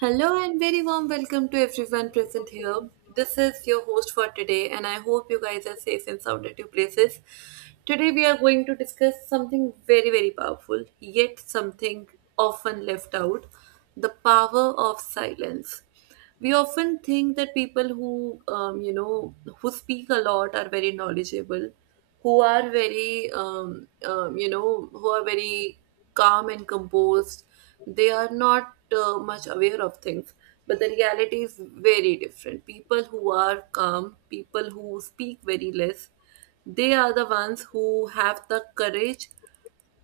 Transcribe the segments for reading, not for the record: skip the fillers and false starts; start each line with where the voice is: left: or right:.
right: Hello and very warm welcome to everyone present here. This is your host for today, and I hope you guys are safe and sound at your places. Today, we are going to discuss something very, very powerful, yet something often left out, the power of silence. We often think that people who who speak a lot are very knowledgeable, who are very who are very calm and composed, they are not much aware of things, but the reality is very different. People who are calm, people who speak very less, they are the ones who have the courage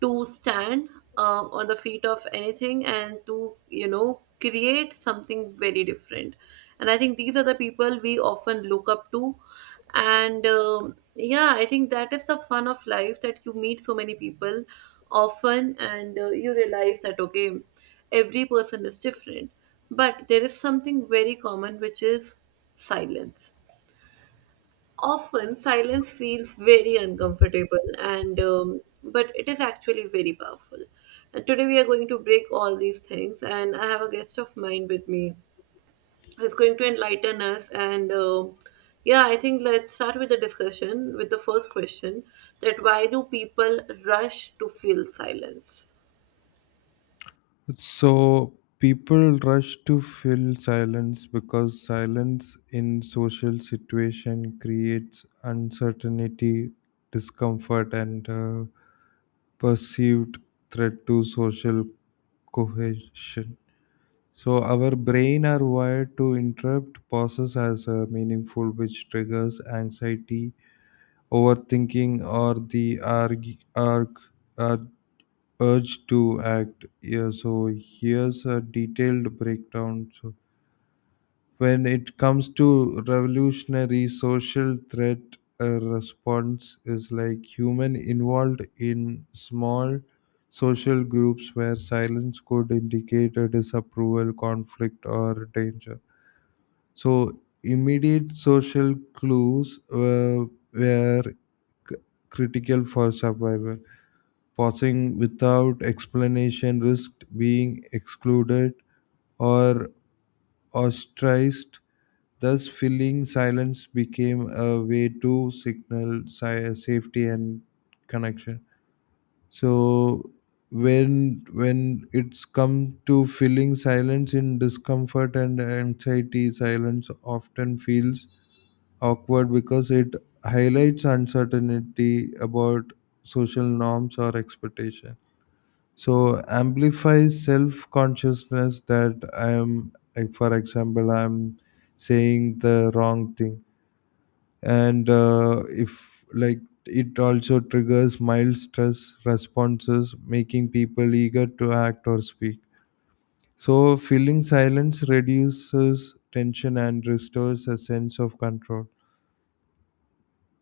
right: to stand, on the feet of anything and to create something very different. And I think these are the people we often look up to. And yeah, I think that is the fun of life, that you meet so many people often, and you realize that okay, every person is different, but there is something very common, which is silence. Often silence feels very uncomfortable and but it is actually very powerful. And today we are going to break all these things, and I have a guest of mine with me who's going to enlighten us. And yeah, I think let's start with the discussion with the first question, that why do people rush to feel silence?
left: So people rush to fill silence because silence in social situation creates uncertainty, discomfort, and perceived threat to social cohesion. So our brain are wired to interrupt pauses as meaningful, which triggers anxiety, overthinking, or the urge to act. Yeah, so here's a detailed breakdown. So when it comes to revolutionary social threat, a response is like human involved in small social groups where silence could indicate a disapproval, conflict, or danger. So immediate social clues were c- critical for survival. Passing without explanation risked being excluded or ostracized. Thus, filling silence became a way to signal safety and connection. So, when it's come to filling silence in discomfort and anxiety, silence often feels awkward because it highlights uncertainty about social norms or expectations, so amplify self consciousness that I am, like, for example, I'm saying the wrong thing. And if, like, it also triggers mild stress responses making people eager to act or speak, so feeling silence reduces tension and restores a sense of control.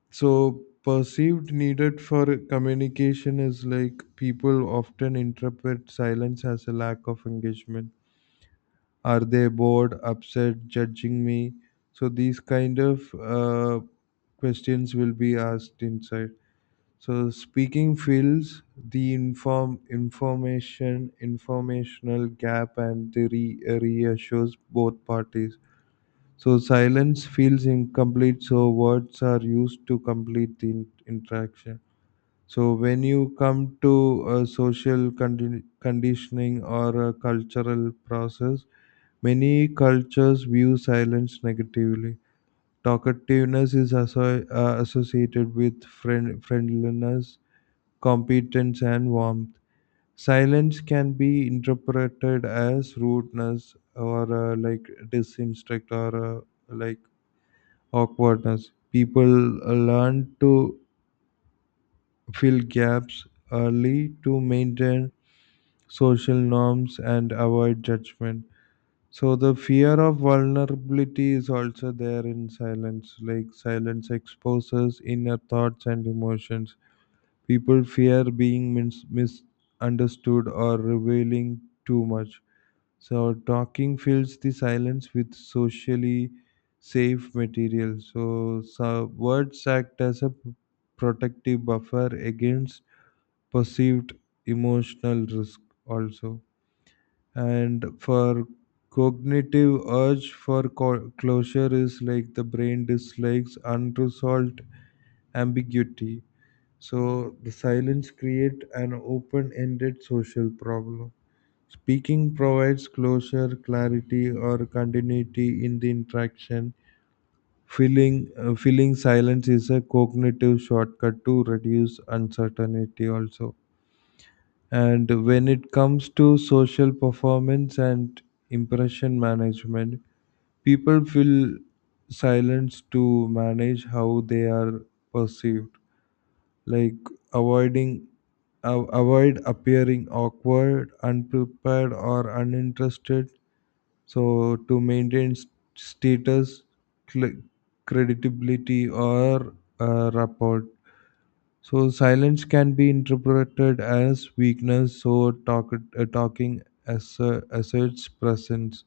left: So perceived needed for communication is like people often interpret silence as a lack of engagement. Are they bored, upset, judging me? So these kind of questions will be asked inside. So speaking fills the informational gap and the reassures both parties. So silence feels incomplete. So words are used to complete the interaction. So when you come to social conditioning or a cultural process, many cultures view silence negatively. Talkativeness is associated with friendliness, competence, and warmth. Silence can be interpreted as rudeness or, like, disinstruct, or like awkwardness. People learn to fill gaps early to maintain social norms and avoid judgment. So the fear of vulnerability is also there in silence. Like silence exposes inner thoughts and emotions. People fear being misunderstood or revealing too much. So talking fills the silence with socially safe material. So words act as a protective buffer against perceived emotional risk also. And for cognitive urge for closure is like the brain dislikes unresolved ambiguity, so the silence create an open-ended social problem. Speaking provides closure, clarity, or continuity in the interaction. Feeling silence is a cognitive shortcut to reduce uncertainty also. And when it comes to social performance and impression management, people feel silenced to manage how they are perceived, like avoiding, avoid appearing awkward, unprepared, or uninterested. So to maintain status, cl- credibility, or rapport. So silence can be interpreted as weakness. So talking asserts presence,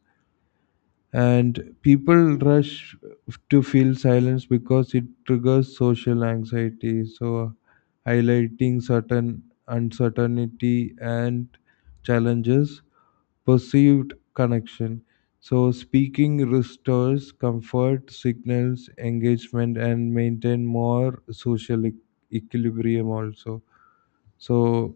left: and people rush to feel silence because it triggers social anxiety. So highlighting certain uncertainty and challenges, perceived connection. So speaking restores comfort, signals engagement, and maintain more social equilibrium also. So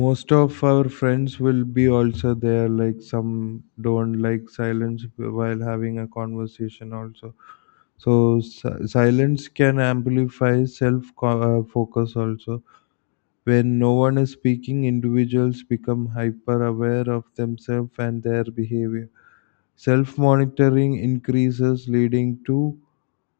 left: most of our friends will be also there. Like some don't like silence while having a conversation also. So silence can amplify focus also. When no one is speaking, individuals become hyper aware of themselves and their behavior. Self monitoring increases, leading to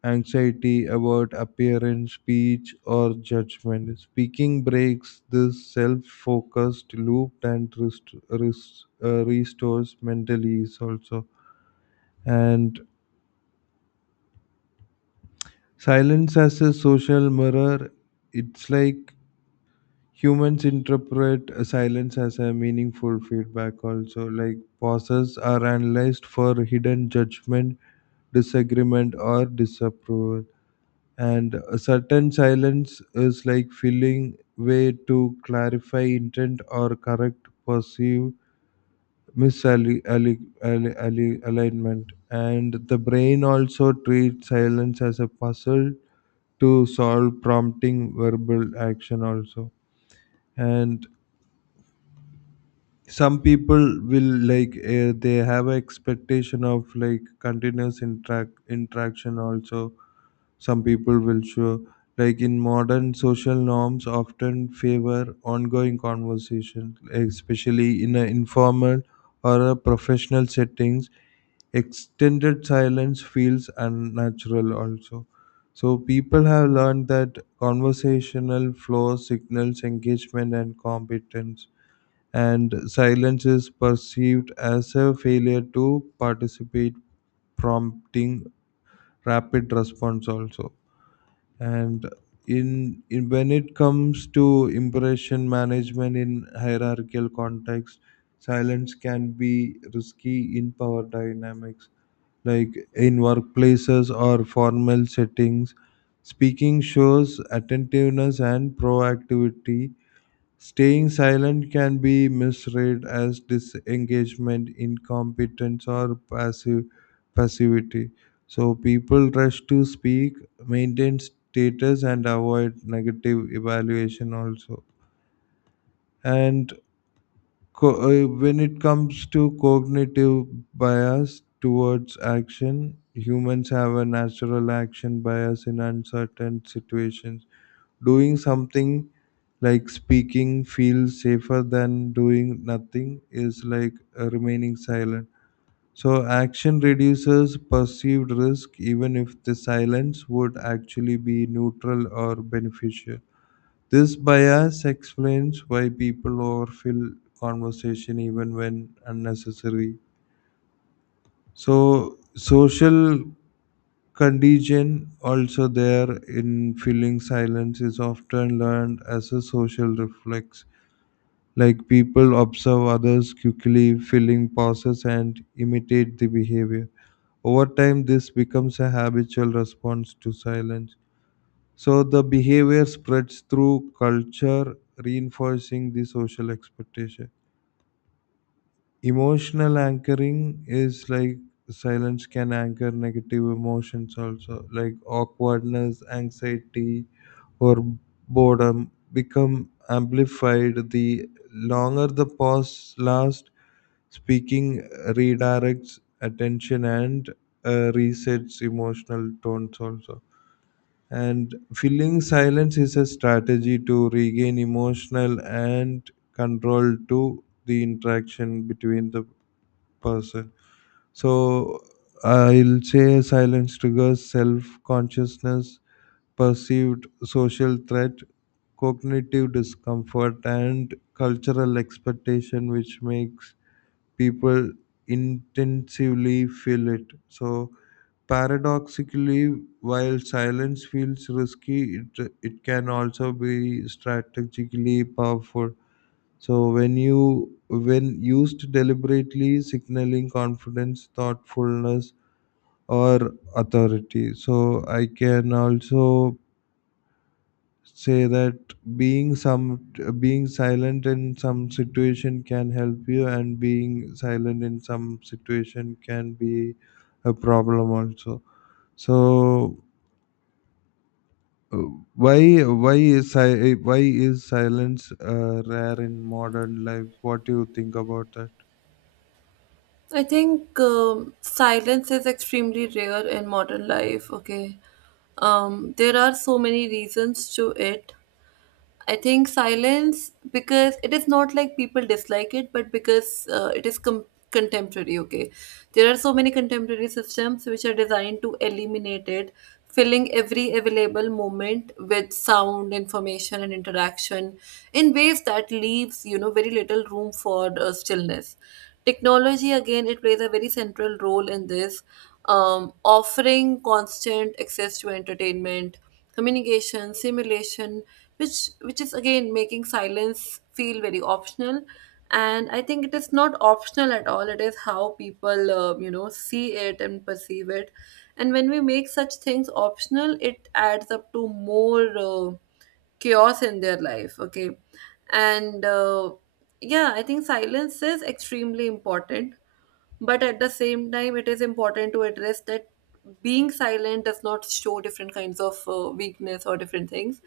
left: anxiety about appearance, speech, or judgment. Speaking breaks this self focused loop and restores mental ease also. And silence as a social mirror, it's like humans interpret a silence as a meaningful feedback also. Like pauses are analyzed for hidden judgment, disagreement, or disapproval. And a certain silence is like filling way to clarify intent or correct perceived misalignment, and the brain also treats silence as a puzzle to solve, prompting verbal action also. And some people will, like, they have expectation of like continuous interaction also. Some people will show, like, in modern social norms often favor ongoing conversation, especially in an informal or a professional settings, extended silence feels unnatural also. So people have learned that conversational flow signals engagement and competence, and silence is perceived as a failure to participate, prompting rapid response also. And in when it comes to impression management in hierarchical context, silence can be risky in power dynamics, like in workplaces or formal settings, speaking shows attentiveness and proactivity. Staying silent can be misread as disengagement, incompetence, or passive passivity. So people rush to speak, maintain status, and avoid negative evaluation also. And when it comes to cognitive bias towards action, humans have a natural action bias in uncertain situations. Doing something like speaking feels safer than doing nothing, is like, remaining silent. So, action reduces perceived risk even if the silence would actually be neutral or beneficial. This bias explains why people overfill conversation even when unnecessary. So social contagion also there in filling silence is often learned as a social reflex. Like people observe others quickly filling pauses and imitate the behavior. Over time, this becomes a habitual response to silence. So the behavior spreads through culture, reinforcing the social expectation. Emotional anchoring is like silence can anchor negative emotions also, like awkwardness, anxiety, or boredom become amplified. The longer the pause lasts, speaking redirects attention and resets emotional tones also. And filling silence is a strategy to regain emotional and control to the interaction between the person. So I'll say silence triggers self consciousness, perceived social threat, cognitive discomfort, and cultural expectation, which makes people intensively feel it. So paradoxically, while silence feels risky, it can also be strategically powerful. So when you, when used deliberately, signaling confidence, thoughtfulness, or authority. So I can also say that being some being silent in some situation can help you, and being silent in some situation can be a problem also. So Uh, why is silence rare in modern life? What do you think about that?
right: I think silence is extremely rare in modern life, okay? There are so many reasons to it. I think silence, because it is not like people dislike it, but because it is contemporary. Okay, there are so many contemporary systems which are designed to eliminate it, filling every available moment with sound, information, and interaction in ways that leaves very little room for stillness. Technology again, it plays a very central role in this, offering constant access to entertainment, communication, simulation, which is again making silence feel very optional. And I think it is not optional at all. It is how people see it and perceive it. And when we make such things optional, it adds up to more chaos in their life. Okay, and yeah, I think silence is extremely important, but at the same time, it is important to address that being silent does not show different kinds of weakness or different things.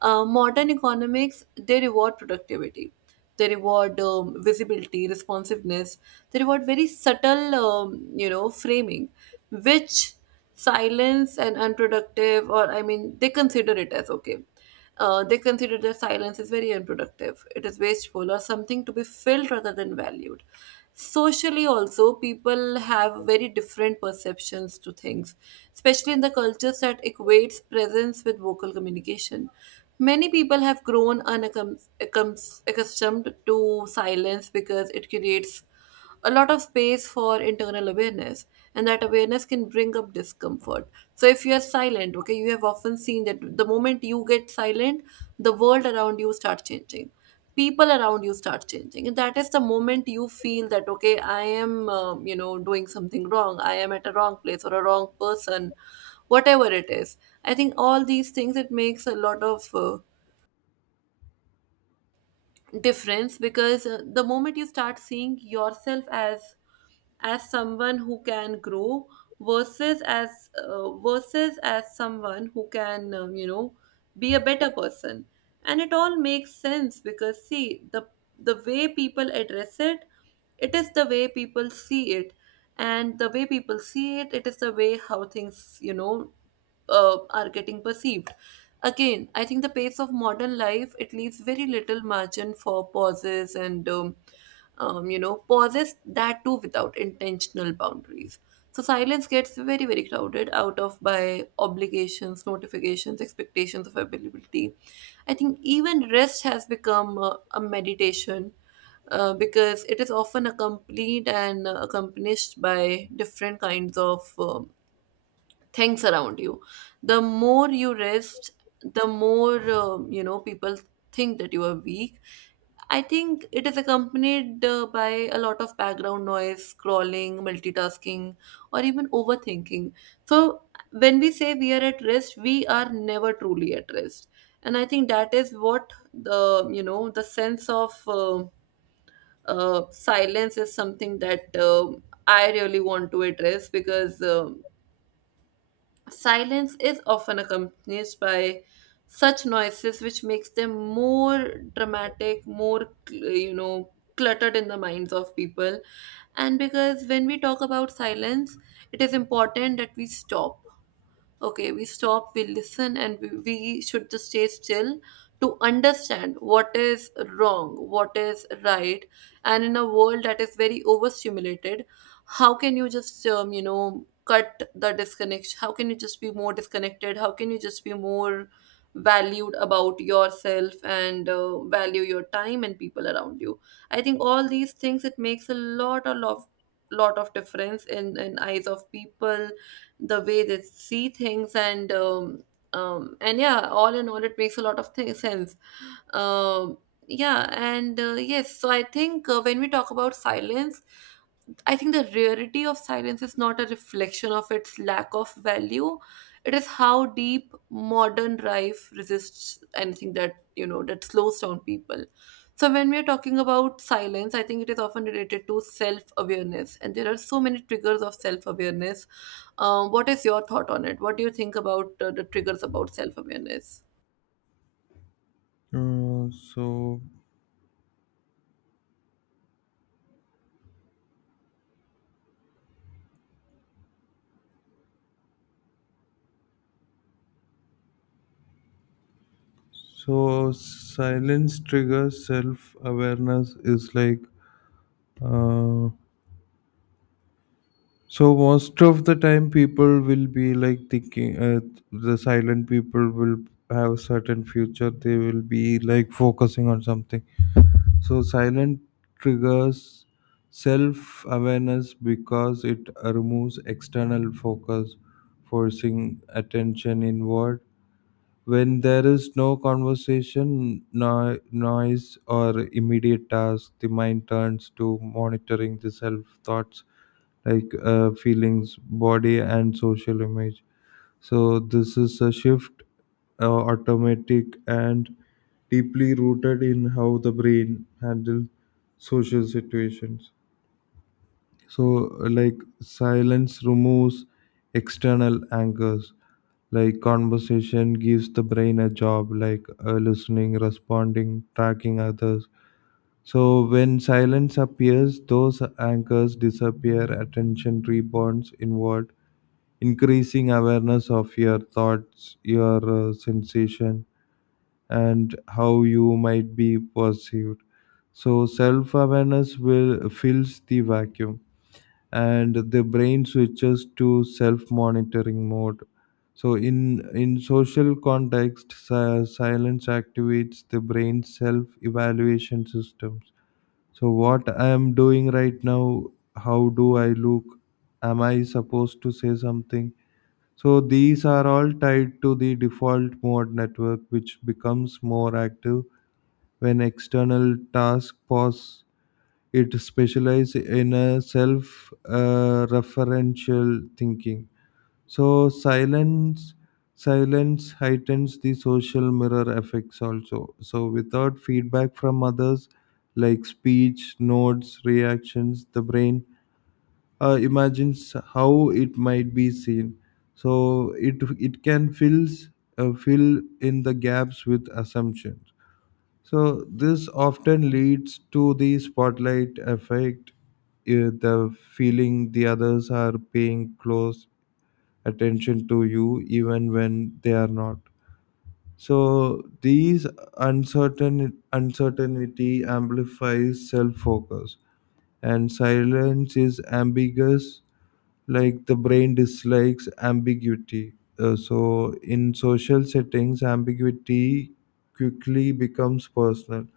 right: Modern economics, they reward productivity. They reward visibility, responsiveness. They reward very subtle, framing, which silence and unproductive, or I mean, they consider it as okay, they consider their silence is very unproductive, it is wasteful, or something to be filled rather than valued. Socially, also, people have very different perceptions to things, especially in the cultures that equates presence with vocal communication. Many people have grown accustomed to silence because it creates a lot of space for internal awareness, and that awareness can bring up discomfort. So if you are silent, okay, you have often seen that the moment you get silent, the world around you start changing, people around you start changing, and that is the moment you feel that okay, I am doing something wrong, I am at a wrong place or a wrong person, whatever it is. I think all these things, it makes a lot of difference, because the moment you start seeing yourself as someone who can grow versus as versus as someone who can be a better person. And it all makes sense, because see, the way people address it, it is the way people see it, and the way people see it, it is the way how things are getting perceived. Again I think the pace of modern life, it leaves very little margin for pauses and pauses that too without intentional boundaries. So silence gets very very crowded out of by obligations, notifications, expectations of availability. I think even rest has become a meditation, because it is often accompanied and accomplished by different kinds of things around you. The more you rest, the more people think that you are weak. I think it is accompanied by a lot of background noise, scrolling, multitasking, or even overthinking. So when we say we are at rest, we are never truly at rest, and I think that is what the the sense of. um Silence is something that I really want to address, because silence is often accompanied by such noises which makes them more dramatic, more cluttered in the minds of people. And because when we talk about silence, it is important that we stop, okay, we stop, we listen, and we should just stay still to understand what is wrong, what is right. And in a world that is very overstimulated, how can you just cut the disconnection, how can you just be more disconnected, how can you just be more valued about yourself, and value your time and people around you. I think all these things, it makes a lot of difference in eyes of people, the way they see things, and yeah, all in all it makes a lot of sense. um, yeah, and yes, so I think when we talk about silence, I think the rarity of silence is not a reflection of its lack of value. It is how deep modern life resists anything that that slows down people. So when we are talking about silence, I think it is often related to self-awareness, and there are so many triggers of self-awareness. Um, what is your thought on it? What do you think about the triggers about self awareness?
left: Uh, so so silence triggers self awareness is like, uh, so most of the time people will be like thinking, the silent people will have certain future, they will be like focusing on something. So, silent triggers self awareness because it removes external focus, forcing attention inward. When there is no conversation, no, noise, or immediate task, the mind turns to monitoring the self thoughts, like feelings, body, and social image. So, this is a shift, automatic, and deeply rooted in how the brain handles social situations. So like silence removes external anchors, like conversation gives the brain a job, like listening, responding, tracking others. So when silence appears those anchors disappear, attention rebounds inward, increasing awareness of your thoughts, your sensation, and how you might be perceived. So self awareness will fills the vacuum, and the brain switches to self-monitoring mode. So, in social context, silence activates the brain's self-evaluation systems. So, what I am doing right now, how do I look? Am I supposed to say something? So, these are all tied to the default mode network, which becomes more active when external tasks pause. It specializes in a self referential thinking. So silence heightens the social mirror effects also. So without feedback from others, like speech, notes, reactions, the brain imagines how it might be seen. So it can fill in the gaps with assumptions. So this often leads to the spotlight effect, eh, the feeling the others are paying close attention to you even when they are not. So these uncertainty amplifies self-focus, and silence is ambiguous, like the brain dislikes ambiguity. So in social settings, ambiguity quickly becomes personal.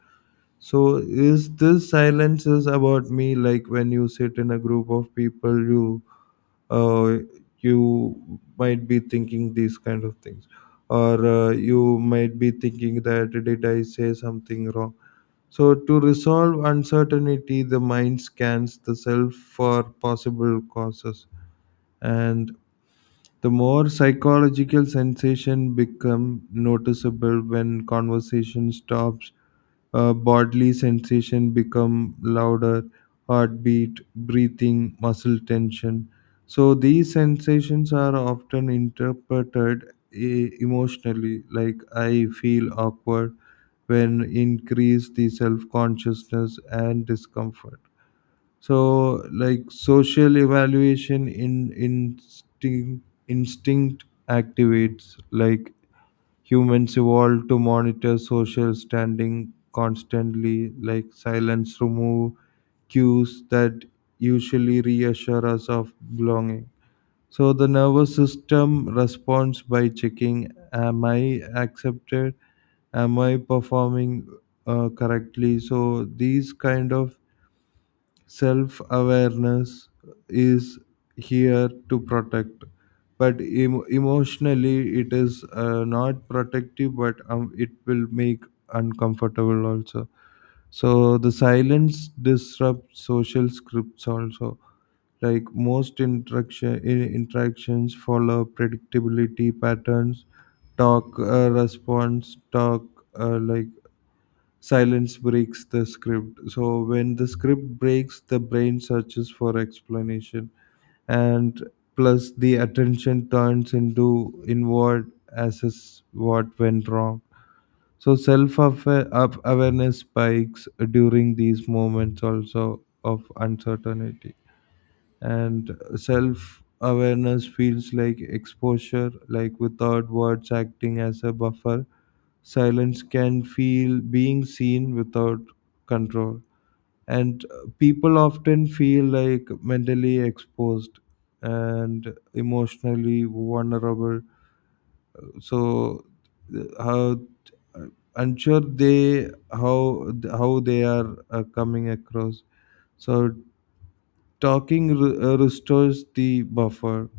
left: So is this silence is about me, like when you sit in a group of people you, uh, you might be thinking these kind of things, or you might be thinking that did I say something wrong. So to resolve uncertainty the mind scans the self for possible causes, and the more psychological sensation become noticeable when conversation stops, bodily sensation become louder, heartbeat, breathing, muscle tension. So these sensations are often interpreted emotionally, like I feel awkward, when increase the self consciousness and discomfort. So, like, social evaluation in instinct activates, like humans evolved to monitor social standing constantly, like silence remove cues that usually reassure us of belonging. So the nervous system responds by checking, am I accepted? Am I performing correctly? So these kind of self awareness is here to protect, but emotionally it is not protective, but it will make uncomfortable also. So the silence disrupts social scripts also. Like most interaction in- interactions follow predictability patterns, talk, response, talk, like silence breaks the script. So when the script breaks the brain searches for explanation, and plus the attention turns into inward assess what went wrong. So self awareness spikes during these moments also of uncertainty. And self awareness feels like exposure, like without words acting as a buffer, silence can feel being seen without control. And people often feel like mentally exposed and emotionally vulnerable. So how uh, unsure they, how they are coming across. So talking restores the buffer.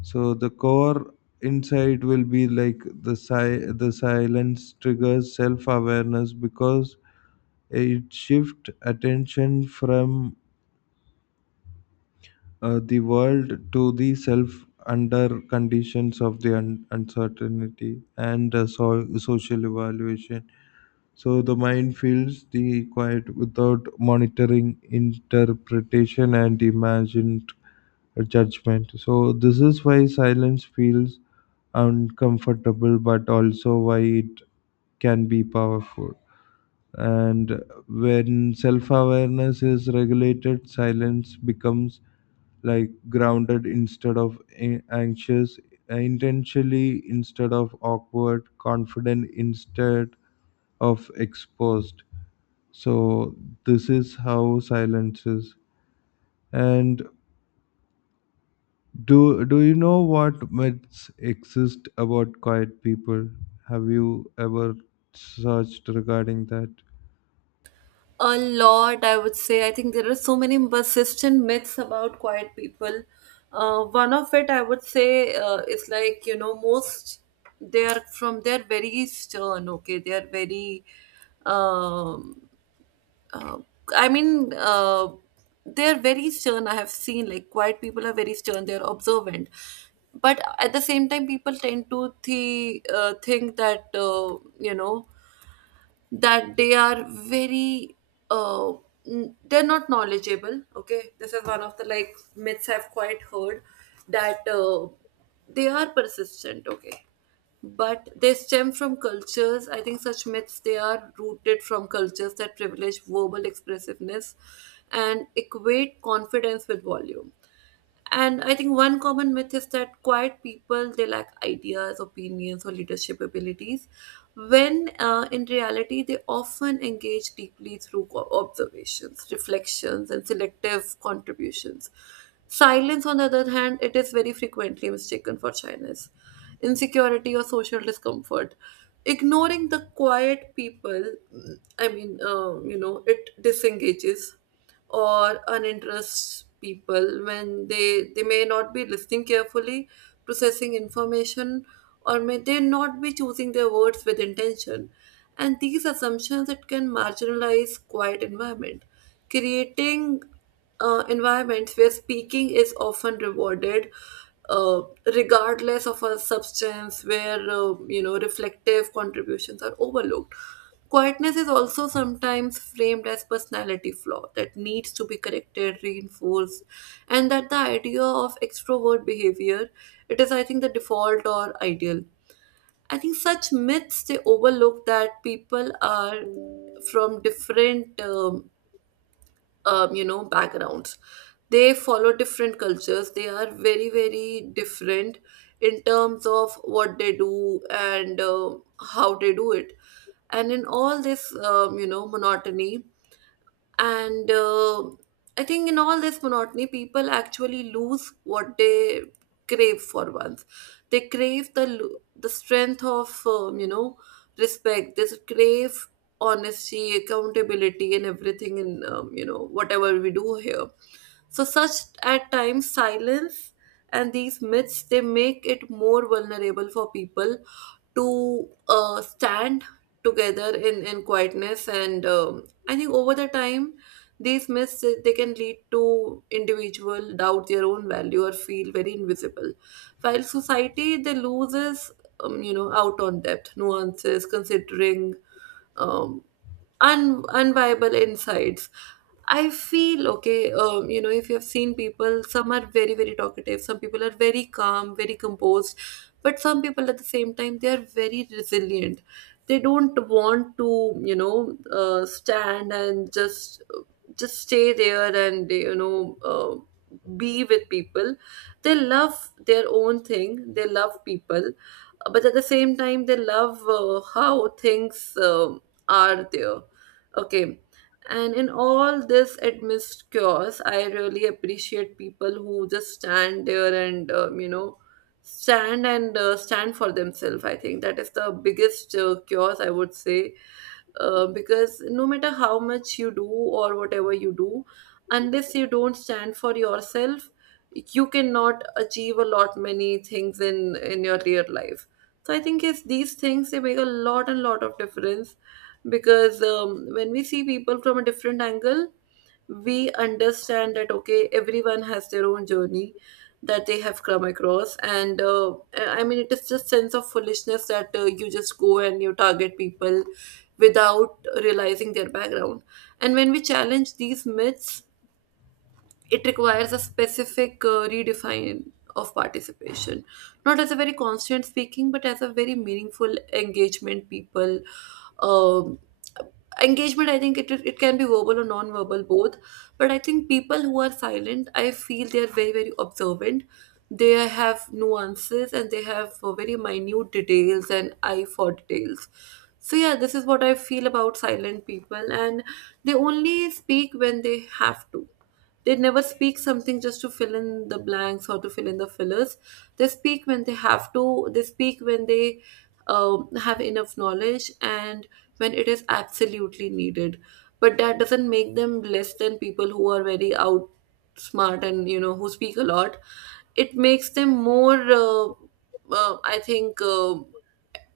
left: So the core insight will be like the silence triggers self awareness because it shifts attention from the world to the self under conditions of the uncertainty and social evaluation. So the mind fills the quiet without monitoring interpretation and imagined judgment. So this is why silence feels uncomfortable, but also why it can be powerful. And when self awareness is regulated, silence becomes like grounded instead of anxious, intentionally instead of awkward, confident instead of exposed. So this is how silences. And do you know what myths exist about quiet people? Have you ever searched regarding that?
right: A lot, I would say. I think there are so many persistent myths about quiet people. One of it, I would say, is like, most they are from, they're very stern, okay? They are very, um, uh, I mean, uh, they're very stern. I have seen like quiet people are very stern. They're observant, but at the same time, people tend to the think that that they are very uh, they're not knowledgeable, okay? This is one of the like myths I've quite heard, that they are persistent, okay, but they stem from cultures. I think such myths, they are rooted from cultures that privilege verbal expressiveness and equate confidence with volume. And I think one common myth is that quiet people, they lack ideas, opinions, or leadership abilities, when in reality they often engage deeply through observations, reflections, and selective contributions. Silence, on the other hand, it is very frequently mistaken for shyness, insecurity, or social discomfort. Ignoring the quiet people, I mean, it disengages or uninterests people, when they may not be listening carefully, processing information, or may they not be choosing their words with intention. And these assumptions, it can marginalize quiet environment, creating environments where speaking is often rewarded, uh, regardless of a substance, where reflective contributions are overlooked. Quietness is also sometimes framed as personality flaw that needs to be corrected, reinforced, and that the idea of extrovert behavior, it is I think the default or ideal. I think such myths, they overlook that people are from different backgrounds, they follow different cultures, they are very very different in terms of what they do and how they do it. And in all this monotony, and I think in all this monotony, people actually lose what they crave for once. They crave the the strength of respect, they crave honesty, accountability, and everything in whatever we do here. So such at times silence, and these myths, they make it more vulnerable for people to stand together in quietness, and I think over the time, these myths they can lead to individual doubt their own value or feel very invisible, while society, they loses out on depth, nuances, considering um, unviable insights. I feel okay. If you have seen people, some are very very talkative, some people are very calm, very composed, but some people at the same time, they are very resilient, they don't want to you know stand and just stay there and be with people. They love their own thing, they love people, but at the same time, they love how things um are there, okay. And in all this amidst chaos, I really appreciate people who just stand there and stand and stand for themselves. I think that is the biggest cures, I would say, because no matter how much you do or whatever you do, unless you don't stand for yourself, you cannot achieve a lot many things in your real life. So I think yes, these things they make a lot and lot of difference, because when we see people from a different angle, we understand that okay, everyone has their own journey that they have come across, and I mean, it is just sense of foolishness that you just go and you target people without realizing their background. And when we challenge these myths, it requires a specific redefine of participation, not as a very constant speaking but as a very meaningful engagement. People um, engagement, I think it can be verbal or non-verbal both. But I think people who are silent, I feel they are very very observant, they have nuances and they have very minute details and eye for details. So yeah, this is what I feel about silent people. And they only speak when they have to, they never speak something just to fill in the blanks or to fill in the fillers. They speak when they have to, they speak when they have enough knowledge and when it is absolutely needed. But that doesn't make them less than people who are very outsmart and who speak a lot. It makes them more, I think.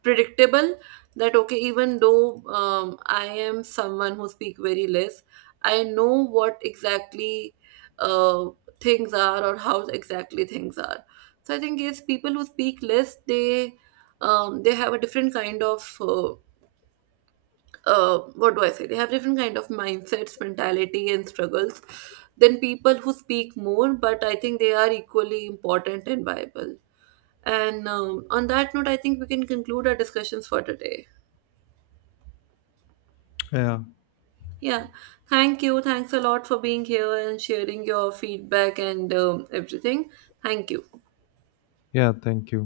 right: predictable, that okay, even though I am someone who speak very less, I know what exactly uh, things are, or how exactly things are. So I think yes, people who speak less, they have a different kind of uh, what do I say, they have different kind of mindsets, mentality, and struggles than people who speak more. But I think they are equally important and viable. And on that note, I think we can conclude our discussions for today.
left: Yeah.
right: Yeah, thank you. Thanks a lot for being here and sharing your feedback and everything. Thank you.
left: Yeah, thank you.